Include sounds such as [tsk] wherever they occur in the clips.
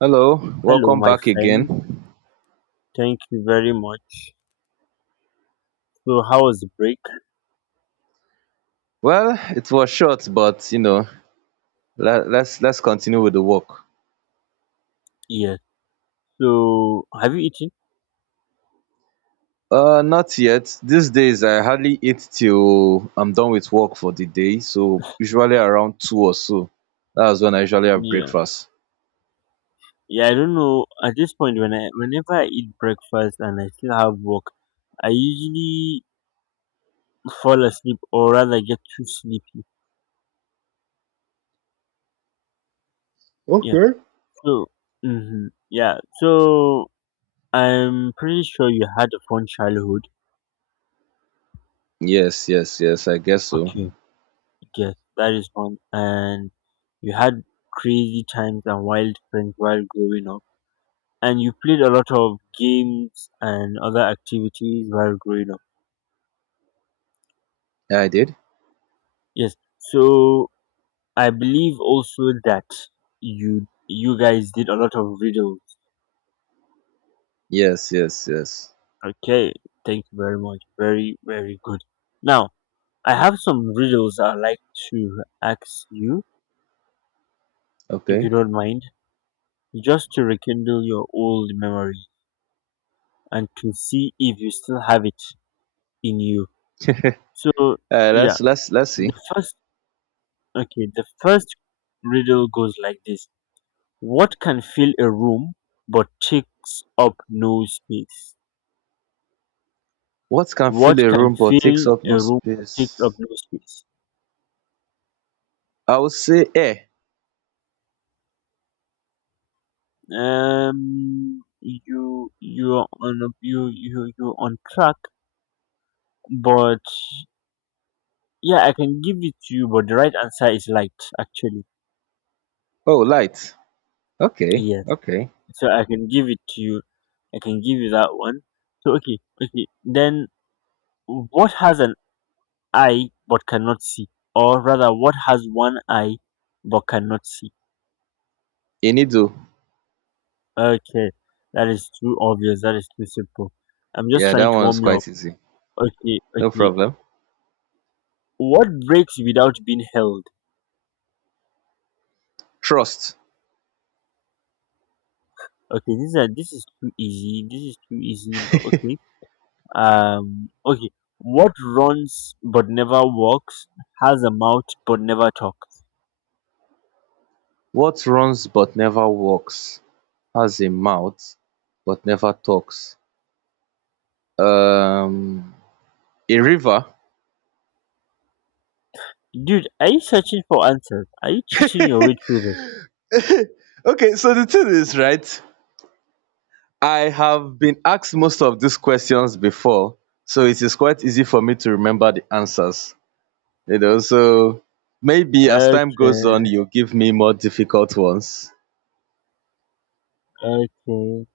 Hello, Hello, welcome my back again. friend. Thank you very much. So, how was the break? Well, it was short, but let's continue with the work. Yeah. So, have you eaten? Not yet. These days, I hardly eat till I'm done with work for the day. So usually around two or so. That's when I usually have Yeah. breakfast. Yeah. I don't know. At this point, whenever I eat breakfast and I still have work, I usually fall asleep, or rather get too sleepy. Yeah. So, hmm. Yeah. So, I'm pretty sure you had a fun childhood. Yes, yes, yes. I guess so. Okay. Yes, that is fun. And you had crazy times and wild friends while growing up. And you played a lot of games and other activities while growing up. Yeah, I did. Yes. So I believe also that you guys did a lot of riddles. Yes, yes, yes. Okay. Thank you very much. Very very good. Now I have some riddles I'd like to ask you if you Okay. don't mind, just to rekindle your old memory and to see if you still have it in you. So yeah, let's see. the first okay, the first riddle goes like this. What can fill a room but takes up no space? What can What fill a can room but takes fill up no a room but takes up space? no space? I would say air. You you're on a, you you're on track, but yeah, I can give it to you. But the right answer is light, actually. Oh, light. Okay, Yes, okay. so I can give it to you. I can give you that one. So okay, okay. Then what has an eye but cannot see, or rather, what has one eye but cannot see? Inido. Okay, that is too obvious. That is too simple. I'm just Yeah, that trying to one was warm you up. quite easy. Okay, No okay. problem. What breaks without being held? Trust. Okay, this is too easy. This is too easy. But okay. [laughs] Okay. What runs but never walks? Has a mouth but never talks. What runs but never walks, has a mouth but never talks. Um, a river. Dude, are you searching for answers? Are you cheating your way through Okay, so the thing is, right? I have been asked most of these questions before, so it is quite easy for me to remember the answers. So maybe as this? time goes on, Okay. you give me more difficult ones. Okay.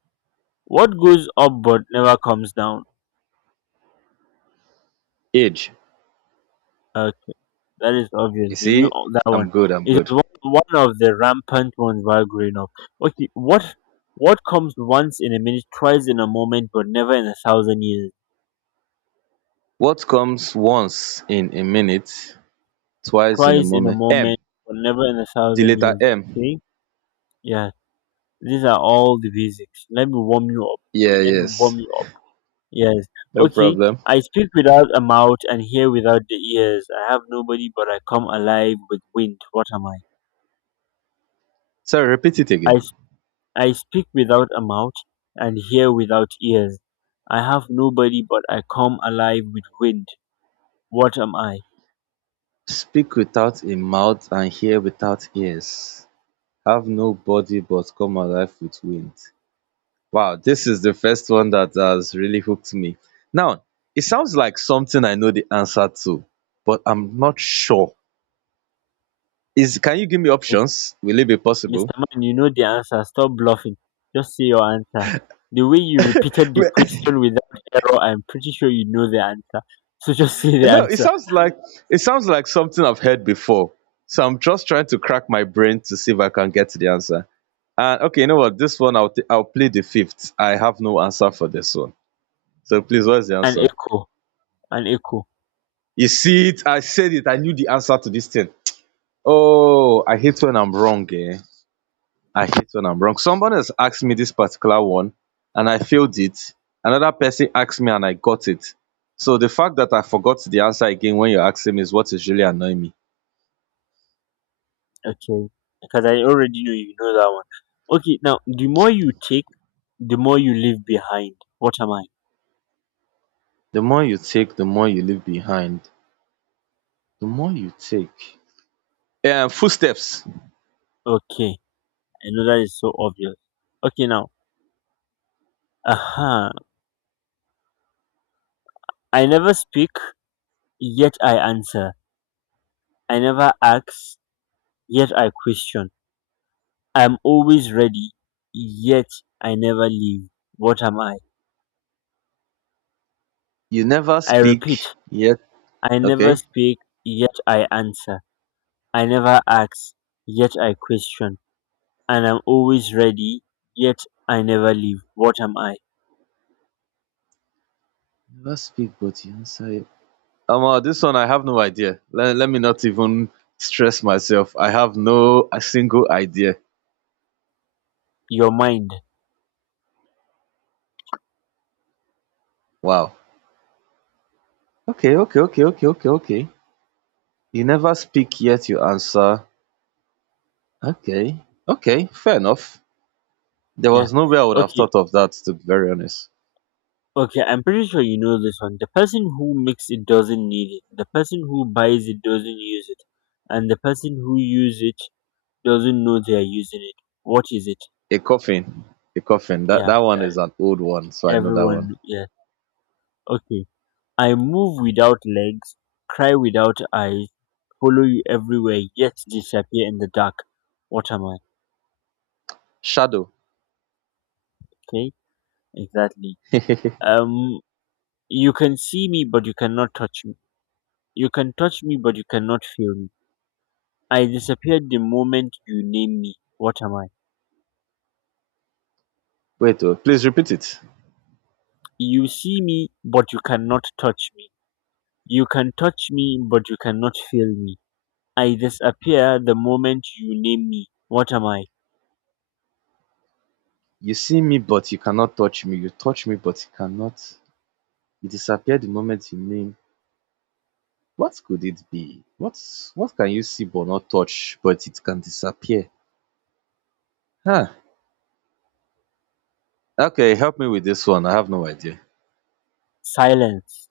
What goes up but never comes down? Age. Okay. That is obvious. You We knew see, all that one. I'm good. I'm It good. was one of the rampant ones while growing up. Okay, what comes once in a minute, twice in a moment, but never in a thousand years? What comes once in a minute twice in a Twice in a moment. M. moment, but never in a The thousand letter years. M. Okay, yeah. These are all the basics. Let me warm you up. Yeah, Let me warm yes. you up. Yes. No Okay. problem. I speak without a mouth and hear without the ears. I have nobody, but I come alive with wind. What am I? So repeat it I again. I speak without a mouth and hear without ears. I have nobody, but I come alive with wind. What am I? Speak without a mouth and hear without ears. Have no body but come alive with wind. Wow, this is the first one that has really hooked me. Now, it sounds like something I know the answer to, but I'm not sure. Is Can you give me Mis- options? Will it be possible? Mr. Man, you know the answer. Stop bluffing. Just say your answer. The way you repeated the [laughs] question without error, I'm pretty sure you know the answer. So just [laughs] say the No, it answer. sounds like something I've heard before. So I'm just trying to crack my brain to see if I can get to the answer. And okay, you know what? This one I'll play the fifth. I have no answer for this one. So please, what's the An answer? echo. An echo. You see it? I said it. I knew the answer to this thing. Oh, I hate when I'm wrong, eh? I hate when I'm wrong. Someone has asked me this particular one, and I failed it. Another person asked me, and I got it. So the fact that I forgot the answer again when you're asking me is what is really annoying me. Okay. Because I already know you know that one. Okay, now, the more you take, the more you leave behind. What am I? The more you take, the more you leave behind. The more you take. Footsteps. Okay. I know that is so obvious. Okay, now. Uh-huh. I never speak, yet I answer. I never ask, yet I question. I'm always ready, yet I never leave. What am I? You never I repeat, speak yet. I never Okay. speak, yet I answer. I never ask, yet I question. And I'm always ready, yet I never leave. What am I? Never speak, but you answer it. This one I have no idea. Let me not even stress myself. I have no a single idea. Your mind. Wow. Okay, okay, okay, okay, okay, okay. You never speak yet. You answer. Okay. Okay. Fair enough. There Yeah. was no way I would have Okay. thought of that. To be very honest, Okay, I'm pretty sure you know this one. The person who makes it doesn't need it. The person who buys it doesn't use it. And the person who uses it doesn't know they are using it. What is it? a coffin. A coffin. That Yeah, that one that- is an old one, so I know that everyone. one. Yeah. Okay. I move without legs, cry without eyes, follow you everywhere, yet disappear in the dark. What am I? Shadow. Okay, exactly. [laughs] Wait, Um, you can see me, but you cannot touch me. You can touch me, but you cannot feel me. I disappear the moment you name me. What am I? oh, please repeat it. You see me, but you cannot touch me. You can touch me, but you cannot feel me. I disappear the moment you name me. What am I? You see me, but you cannot touch me. You touch me, but you cannot. You disappear the moment you name. What could it be? What can you see but not touch, but it can disappear? Huh. Okay, help me with this one. I have no idea. Silence.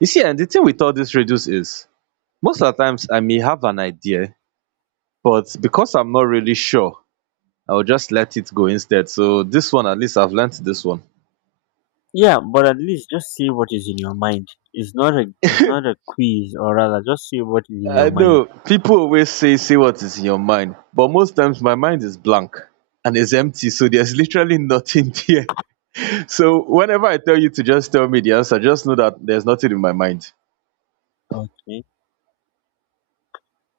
You see, and the thing with all these riddles is most of the times I may have an idea, but because I'm not really sure, I'll just let it go instead. So this one, at least I've learnt this one. Yeah, but at least just say what is in your mind. It's not a quiz, or rather just say what is in your I mind. know people always say what is in your mind, but most times my mind is blank and it's empty, so there's literally nothing [laughs] there. So whenever I tell you to just tell me the answer, just know that there's nothing in my mind. Okay.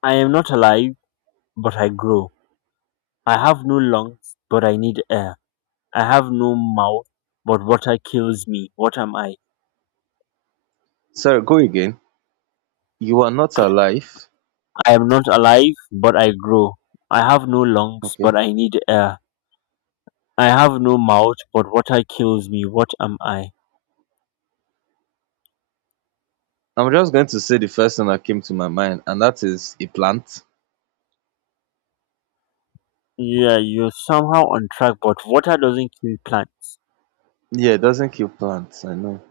I am not alive, but I grow. I have no lungs, but I need air. I have no mouth, but water kills me. What am I? Sorry, go again. You are not alive. I am not alive, but I grow. I have no lungs, but Okay. I need air. I have no mouth, but water kills me. What am I? I'm just going to say the first thing that came to my mind, and that is a plant. Yeah, you're somehow on track, but water doesn't kill plants. Yeah, it doesn't kill plants. I know.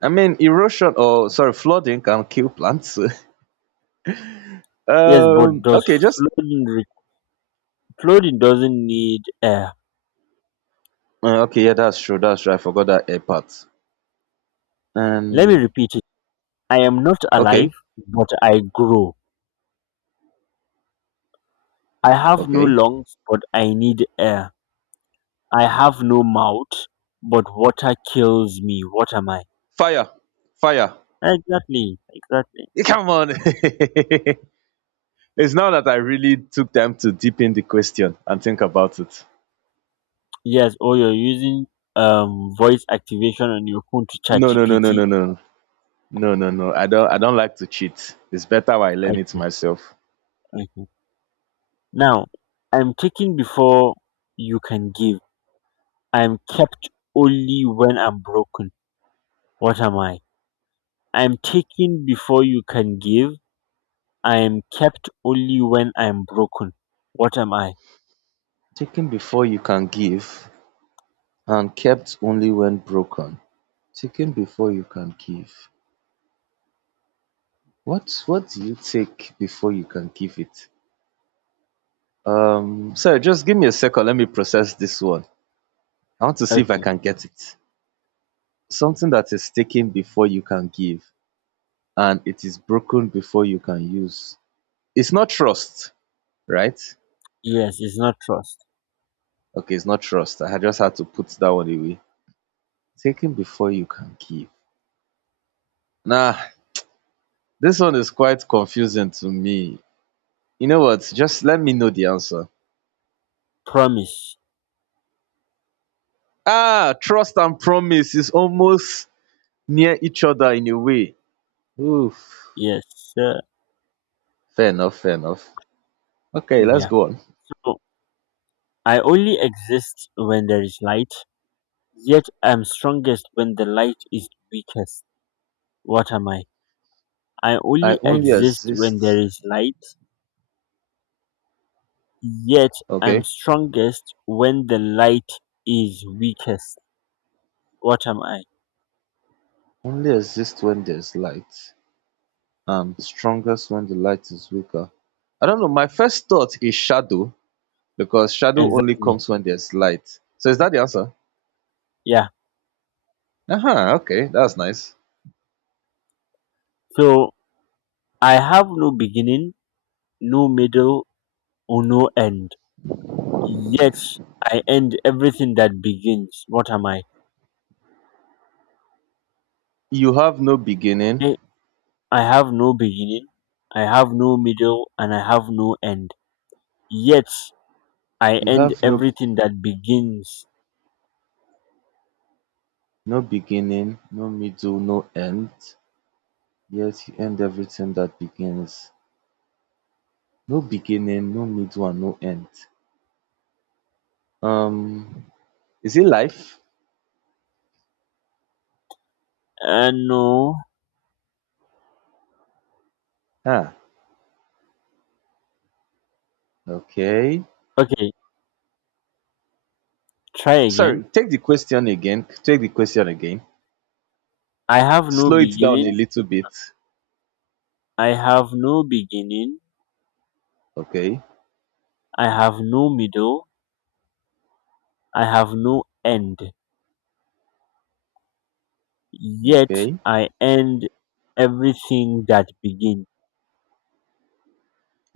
I mean, erosion or sorry, flooding can kill plants. [laughs] Yes, but does Okay, just flooding re- flooding doesn't need air? Okay. Yeah, that's true. That's true. I forgot that air part. Let me Um repeat it. I am not alive, Okay. but I grow. I have no Okay. lungs, but I need air. I have no mouth, but water kills me. What am I? Fire. Fire. Exactly, exactly. Come on. [laughs] It's now that I really took time to deepen the question and think about it. Yes, or you're using voice activation on your phone to chat No, no, no, no, GPT. no, no. No, no, no. I don't like to cheat. It's better I learn it Okay, myself. okay. Now, I'm taking before you can give. I'm kept only when I'm broken. What am I? I'm taken before you can give. I am kept only when I'm broken. What am I? Taken before you can give and kept only when broken. Taken before you can give. What do you take before you can give it? So just give me a second, let me process this one. I want to see if I Okay. can get it. Something that is taken before you can give, and it is broken before you can use. It's not trust, right? Yes, it's not trust. Okay, it's not trust. I just had to put that one away. Taken before you can give. Nah, this one is quite confusing to me. You know what? Just let me know the answer. Promise. Ah, trust and promise is almost near each other in a way. Oof. Yes. Uh, Fair enough, fair enough. Okay, let's yeah. go on. So, I only exist when there is light. Yet I'm strongest when the light is weakest. What am I? I I only only exist when there exist. is light. Yet I'm Okay. strongest when the light is weakest. What am I? Only exist when there's light, and strongest when the light is weaker. I don't know. My first thought is shadow because shadow only Exactly. comes when there's light. So is that the answer? Yeah. Uh-huh, okay, that's nice. So I have no beginning, no middle, or no end. Yet I end everything that begins. What am I? You have no Eh, beginning. I have no beginning, I have no middle, and I have no end. Yet I You end have no everything that begins. no beginning, no middle, no end. Yet you end everything that begins. No beginning, no middle, and no end. Um, is it life? No. Ah, okay. Okay, try again. Sorry, take the question again. Take the question again. I have no Slow it down a beginning. little bit. I have no beginning. Okay. I have no middle. I have no end. Yet Okay. I end everything that begins.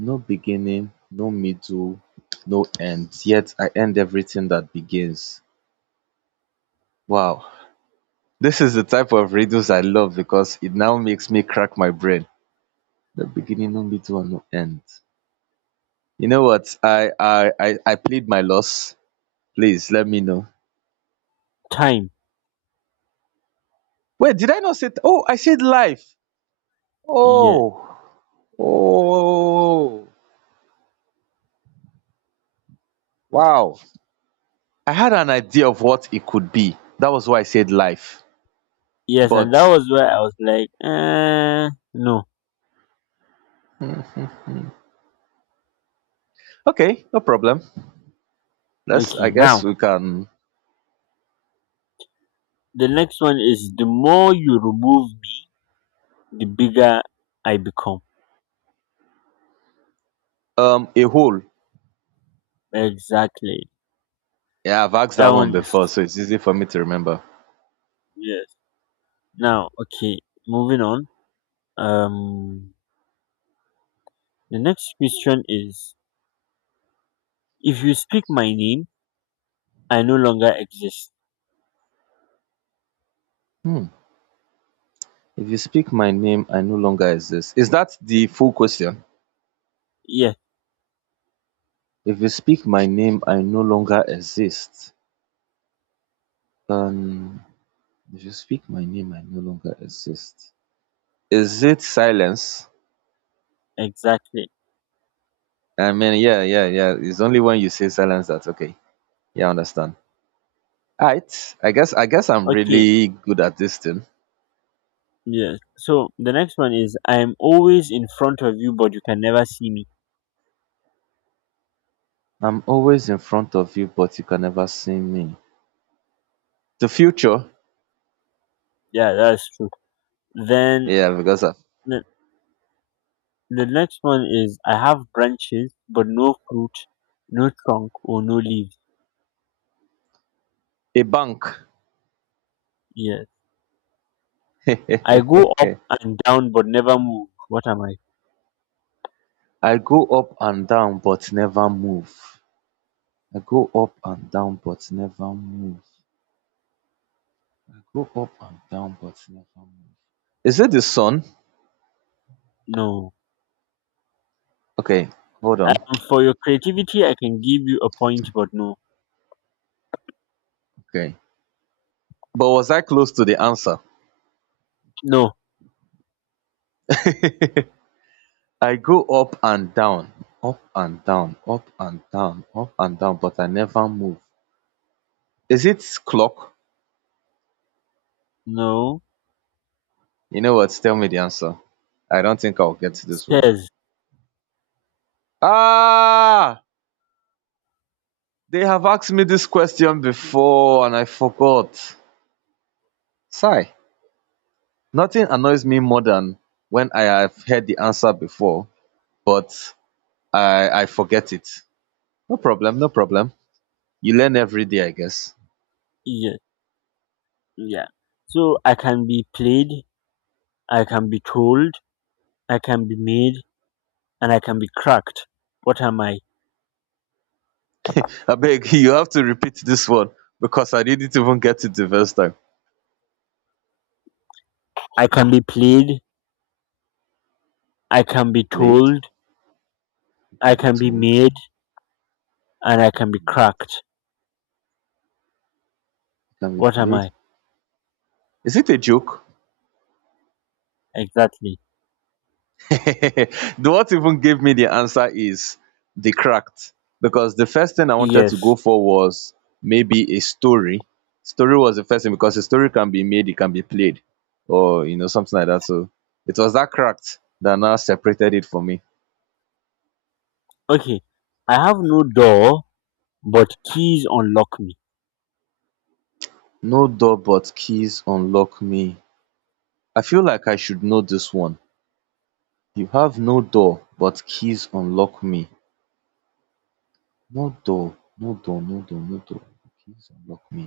No beginning, no middle, no end, yet I end everything that begins. Wow. This is the type of riddles I love because it now makes me crack my brain. No beginning, no middle, and no end. You know what? I plead my loss. Please let me know. Time. Wait, did I not say? Oh, I said life. Yes. Oh, oh, wow. I had an idea of what it could be. That was why I said life. Yes, and that But was where I was like, eh, no. okay, no problem. Let's, Okay, I guess now we can. the next one is the more you remove me, the bigger I become. A hole. Exactly. Yeah, I've asked That that one one is before, so it's easy for me to remember. yes. Now, okay, moving on. Um, the next question is: if you speak my name, I no longer exist. If you speak my name, I no longer exist. Is that the full question? Yes, If you speak my name, I no longer exist. Um, if you speak my name, I no longer exist. Is it silence? exactly. I mean, yeah, yeah, yeah. It's only when you say silence that okay. Yeah, I understand. Alright. I guess I'm Okay, really good at this thing. yes. So the next one is: I'm always in front of you, but you can never see me. I'm always in front of you, but you can never see me. The future. Yeah, that's true. Then Yeah, because of the, the next one is: I have branches, but no fruit, no trunk, or no leaves. a bank. Yes, [laughs] I go up I and down, but never move. What am I? go up and down but never move. I go up and down but never move. I go up and down but never move. Is it the sun? No. Okay, hold on. For your creativity, I can give you a point, but Okay. But was I close to the answer? no, [laughs] I go up and down, up and down, up and down, up and down, but I never move. Is it clock? no, You know what? Tell me the answer. I don't think I'll get this one. stairs. Ah! They have asked me this question before and I forgot. Sigh. Nothing annoys me more than when I have heard the answer before, but I forget it. No problem, no problem. You learn every day, I guess. Yeah, yeah. So I can be played, I can be told, I can be made, and I can be cracked. What am I? [laughs] I beg you have to repeat this one because I didn't even get it the first time. I can be played, I can be Played? told, It I can be can be told. It made, and I can be cracked. can be What am played. I Is it a joke? exactly? [laughs] The what even gave me the answer is the cracked, because the first thing I wanted to go Yes. for was maybe a story. Story was the first thing, because a story can be made, it can be played, or something like that. So it was that cracked that now separated it for me. Okay. I have no door, but keys unlock me. No door but keys unlock me. I feel like I should know this one. You have no door but keys unlock me. No door, no door, no door, no door, keys unlock me.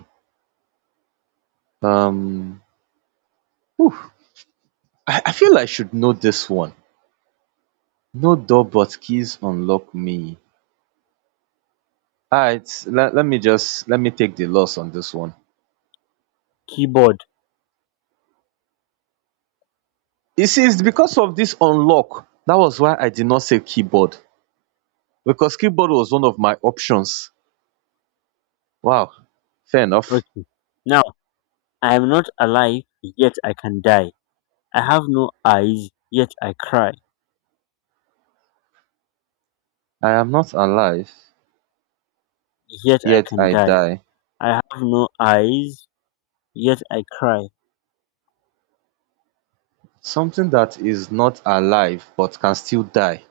um I feel I should know this one. No door but keys unlock me. Alright, let me just let me take the loss on this one. Keyboard. You see, it's because of this unlock. That was why I did not say keyboard. Because keyboard was one of my options. Wow. Fair enough. Okay. Now. I am not alive, yet I can die. I have no eyes, yet I cry. I am not alive, Yet I yet can I die. die. I have no eyes, yet I cry. Something that is not alive but can still die.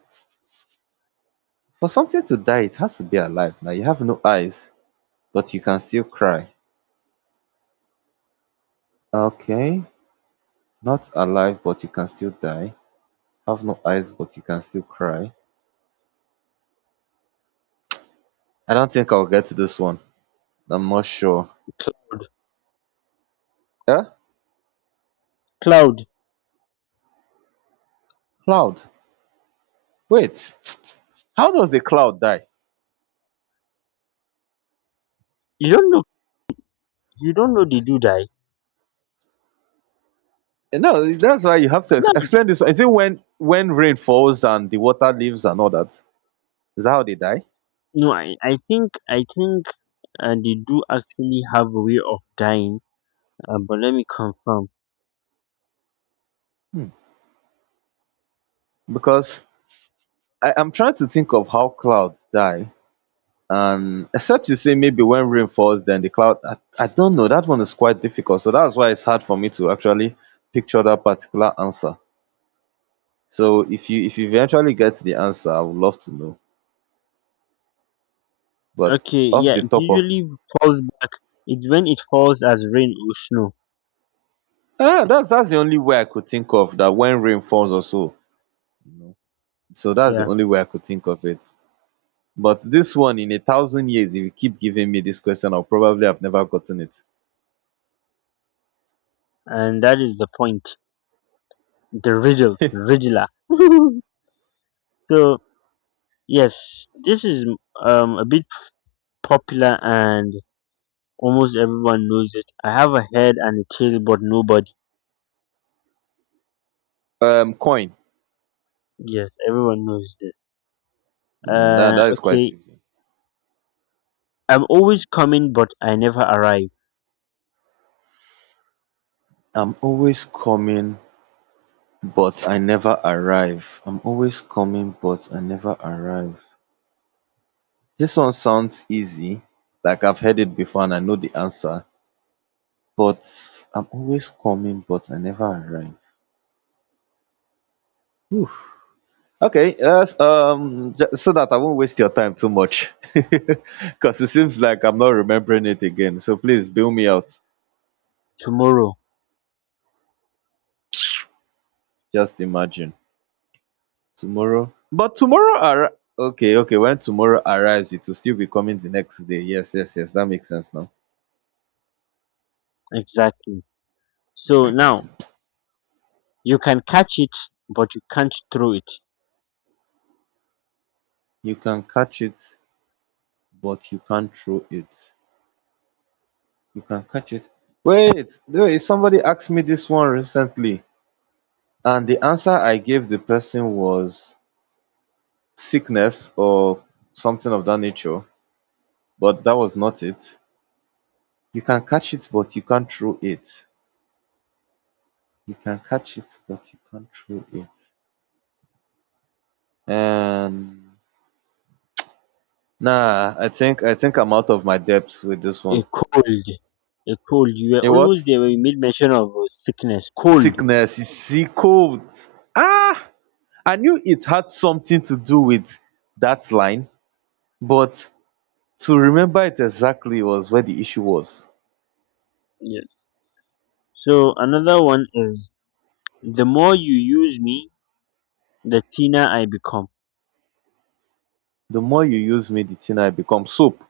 For something to die, it has to be alive. Now you have no eyes, but you can still cry. Okay. Not alive, but you can still die. Have no eyes, but you can still cry. I don't think I'll get this one. I'm not sure. Cl- Eh? Cloud, Cloud. Wait. How does the cloud die? you don't know. You don't know they do die. Eh, no, that's why you have to ex- Cloud, explain this. Is it when rain falls and the water leaves and all that? Is that how they die? no, I think they do actually have a way of dying. But let me confirm. Because I'm trying to think of how clouds die. And except you say maybe when rain falls, then the cloud. I don't know. That one is quite difficult. So that's why it's hard for me to actually picture that particular answer. So if you eventually get the answer, I would love to know. But Okay, off yeah, the it top of usually falls back. It's when it falls as rain or snow. ah, that's the only way I could think of that when rain falls or so. You know? So that's the Yeah, only way I could think of it. But this one in a thousand years, if you keep giving me this question, I'll probably have never gotten it. and that is the point. The riddle, riddler. [laughs] So yes, this is a bit popular and almost everyone knows it. I have a head and a tail, but nobody. Coin. Yes, everyone knows this. Mm, that that is quite Okay. easy. I'm always coming, but I never arrive. I'm always coming, but I never arrive. I'm always coming, but I never arrive. This one sounds easy, like I've heard it before and I know the answer, but I'm always coming, but I never arrive. Okay, yes, so that I won't waste your time too much, [laughs] because it seems like I'm not remembering it again. So please bail me out. Tomorrow, Just imagine tomorrow, but tomorrow, okay, okay, when tomorrow arrives, it will still be coming the next day. Yes, yes, yes, that makes sense now. exactly. So now you can catch it, but you can't throw it. You can catch it, but you can't throw it. You can catch it. Wait, there is somebody asked me this one recently, and the answer I gave the person was sickness or something of that nature, but that was not it. You can catch it but you can't throw it. You can catch it but you can't throw it. um nah, I think I'm out of my depth with this A one. cold, a cold. You were A what? almost there when you made mention of sickness. Cold. Sickness, you see. Cold. ah I knew it had something to do with that line, but to remember it exactly was where the issue was. Yes. So another one is the more you use me, the thinner I become. The more you use me, the thinner I become. Soap.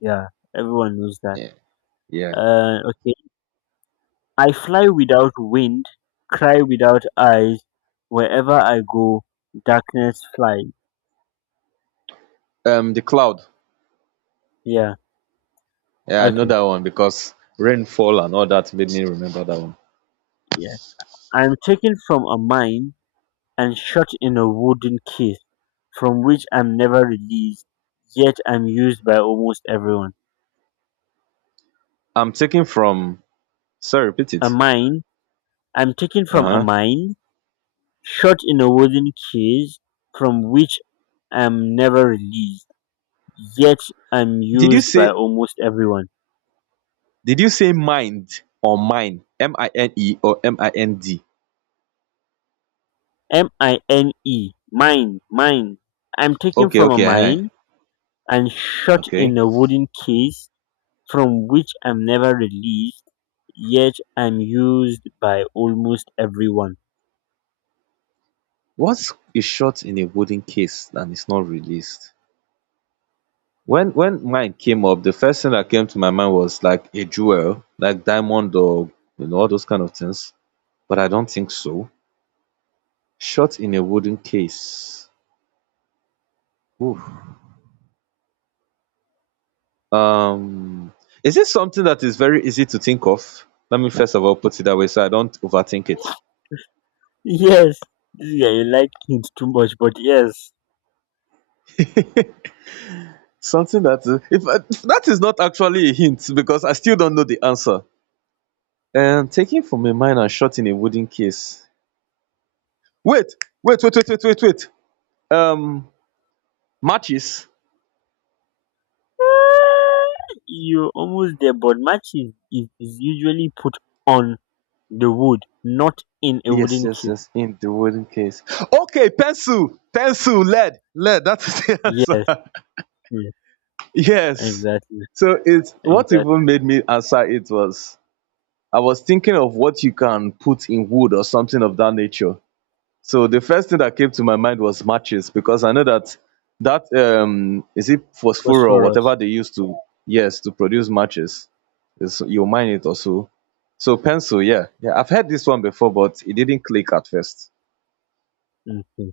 Yeah, everyone knows that. Yeah, yeah. Okay. I fly without wind, cry without eyes. Wherever I go, darkness flies. The cloud. Yeah. Yeah, I know Okay. that one because rainfall and all that made me remember that one. Yeah. I'm taken from a mine and shut in a wooden case from which I'm never released, yet I'm used by almost everyone. I'm taking from, sorry, repeat A it. mine. I'm taken from a Uh-huh. mine, shut in a wooden case from which I'm never released, yet I'm did you used by say almost everyone. did you say mind or mine, mine or mind? mine, mine, mine. I'm taken Okay, from a okay. uh mine and shut okay, in a wooden case from which I'm never released, yet I'm used by almost everyone. what is shot in a wooden case and is not released? When mine came up, the first thing that came to my mind was like a jewel, like diamond, or all those kind of things, but I don't think so. Shot in a wooden case. Oof. Um, is it something that is very easy to think of? Let me first of all put it that way so I don't overthink it. Yes, this guy, you like things too much, but yes. Something that is- if I, [laughs] That is not actually a hint because I still don't know the answer. Taken from a mine and shot in a wooden case. Wait, wait, wait, wait, wait, wait, wait. Um, Matches. [laughs] You're almost there, but match is usually put on the wood, not in a Yes, wooden yes, case. yes. In the wooden case. Okay, pencil, pencil, lead, lead. That is the [laughs] Yes, answer. yes, Yes. exactly, So it's what exactly. even made me answer it was I was thinking of what you can put in wood or something of that nature. So the first thing that came to my mind was matches because I know that that, is it phosphor or whatever Phosphorus. they use to, yes, to produce matches. Is you mine it or so. So pencil, yeah. Yeah, I've heard this one before, but it didn't click at first. Mhm.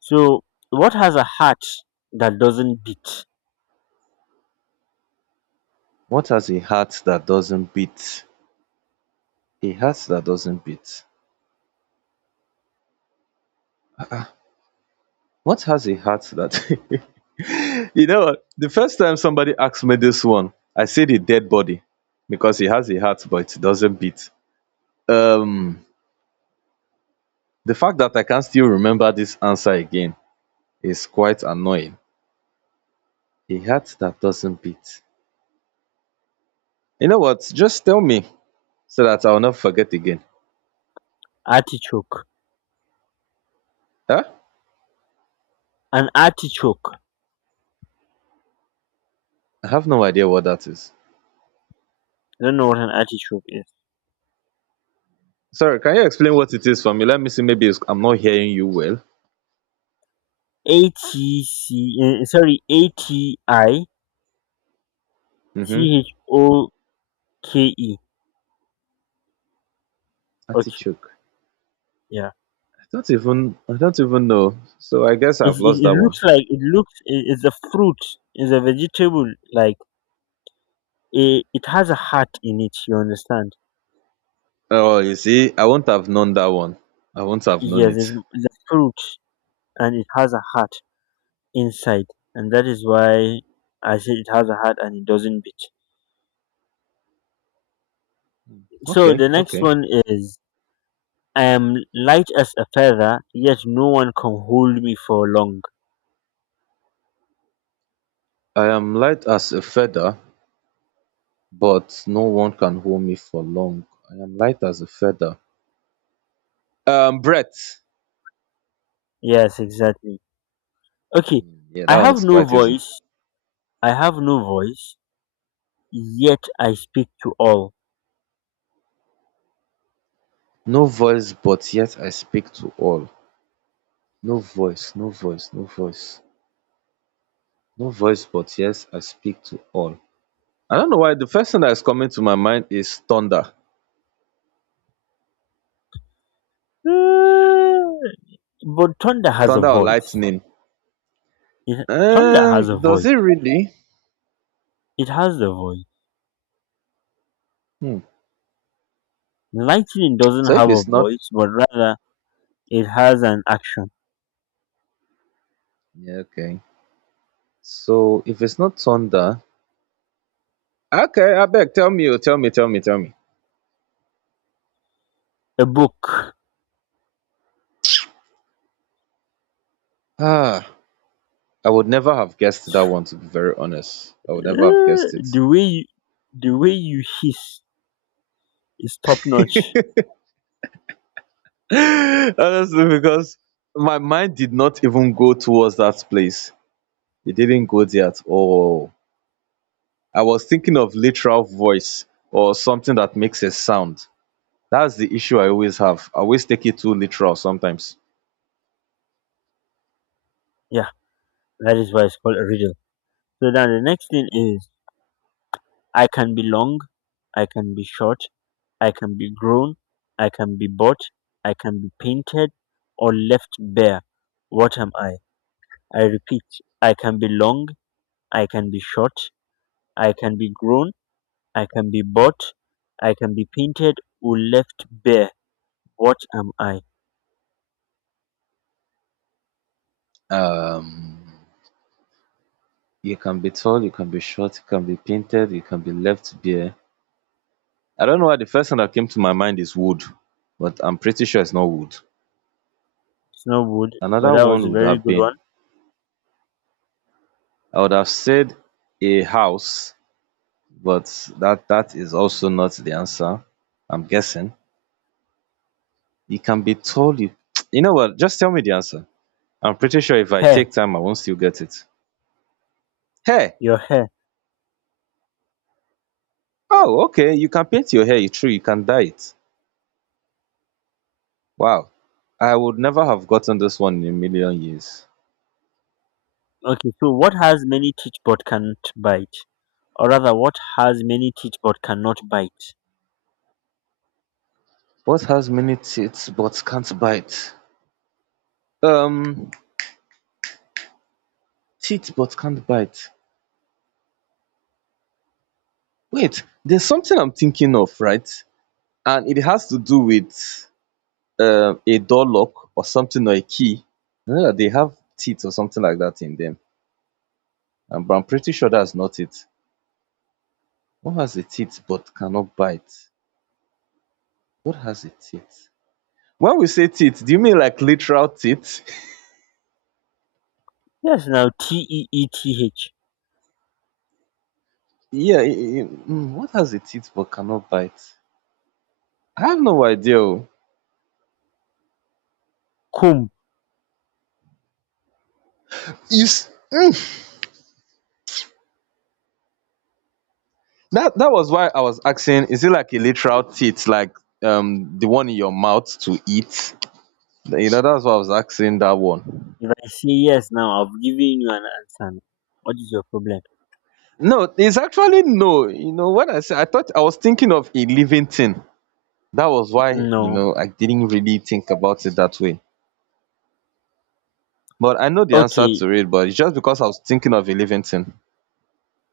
So what has a heart that doesn't beat? What has a heart that doesn't beat? A heart that doesn't beat. What has a heart that [laughs] You know, the first time somebody asked me this one, I said a dead body because it has a heart but it doesn't beat. Um, the fact that I can still remember this answer again is quite annoying. A heart that doesn't beat. You know what? Just tell me so that I'll not forget again. Artichoke. Huh? An artichoke. I have no idea what that is. I don't know what an artichoke is. Sorry, can you explain what it is for me? Let me see. Maybe it's, I'm not hearing you well. A T C eh, sorry A T I C Mm-hmm. H O K E. Okay, Artichoke. yeah. I don't even. I don't even know. So I guess It, I've lost it, it that one. looks like it looks it, it's a fruit. It's a vegetable. Like a, it has a heart in it. You understand? Oh, you see, I will not have known that one. I will not have known Yes, it. it's a fruit and it has a heart inside, and that is why I said it has a heart and it doesn't beat. So Okay, the next okay. one is I am light as a feather, yet no one can hold me for long. I am light as a feather, but no one can hold me for long. I am light as a feather. Brett. Yes, exactly. Okay, Yeah, I that one have is no quite easy. voice. I have no voice, yet I speak to all. No voice, but yet I speak to all. No voice, no voice, no voice. No voice, but yes, I speak to all. I don't know why the first thing that is coming to my mind is thunder. Mm, but thunder has a Thunder or voice. lightning. It, thunder has a Does it voice. really? It has the voice. Hmm. Lightning doesn't So if have a it's not, voice, but rather it has an action. yeah, okay. So if it's not thunder, okay, I beg, tell me, oh, tell me, tell me, tell me. A book. Ah, I would never have guessed that one. To be very honest, I would never have guessed it. the way you, the way you hiss is top notch. [laughs] Honestly, because my mind did not even go towards that place. It didn't go there at all. I was thinking of literal voice or something that makes a sound. That's the issue I always have. I always take it too literal sometimes. Yeah. That is why it's called a riddle. So now the next thing is I can be long, I can be short, I can be grown, I can be bought, I can be painted, or left bare. What am I? I repeat, I can be long, I can be short, I can be grown, I can be bought, I can be painted, or left bare. What am I? Um, you can be tall, you can be short, you can be painted, you can be left bare. I don't know why the first thing that came to my mind is wood, but I'm pretty sure it's not wood. It's not wood, but Another that was one a would very have good been, one. I would have said a house, but that is also not the answer. I'm guessing. It can be told. You, [tsk] you know what? Just tell me the answer. I'm pretty sure if I Hair, take time, I won't still get it. Hair. your hair. Oh, okay. You can paint your hair. You true. You can dye it. Wow. I would never have gotten this one in a million years. Okay, so what has many teeth but can't bite? Or rather what has many teeth but cannot bite? What has many teeth but can't bite? Um, Cheat but can't bite. Wait, there's something I'm thinking of, right, and it has to do with a door lock or something, or a key, that they have teeth or something like that in them, and but I'm pretty sure that's not it. What has a teeth but cannot bite? What has a teeth? When we say teeth, do you mean like literal teeth? Yes, now teeth. [laughs] Yeah, what has a teeth but cannot bite? I have no idea. Oh. Comb. you s- mm. That was why I was asking, is it like a literal teeth, like the one in your mouth to eat? You know, that's why I was asking that one. If I say yes now, I've given you an answer. What is your problem? No, it's actually no, you know, when I said, I thought, I was thinking of a living thing. That was why, you No. know, I didn't really think about it that way. But I know the answer Okay. to it, but it's just because I was thinking of a living thing.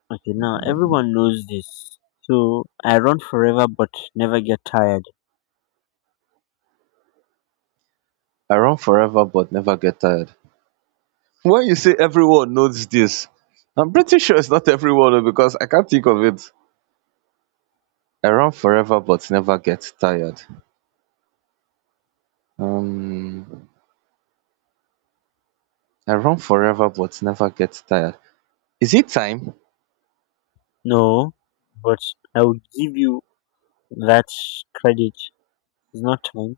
Okay. Now everyone knows this. So I run forever but never get tired. I run forever but never get tired. When you say everyone knows this, I'm pretty sure it's not everyone, o, because I can't think of it. I run forever but never get tired. um I run forever but never get tired. Is it time? No, but I will give you that credit. It's not time.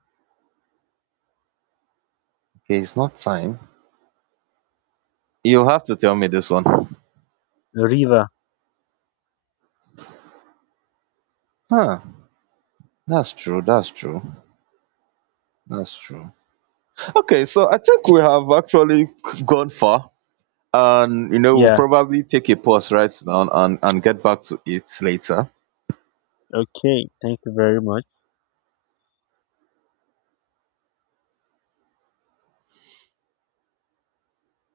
Okay, it's not time. You'll have to tell me this one. River. Huh? That's true, that's true, that's true. Okay, so I think we have actually gone far, and we'll Yeah. probably take a pause right now and get back to it later. Okay. Thank you very much.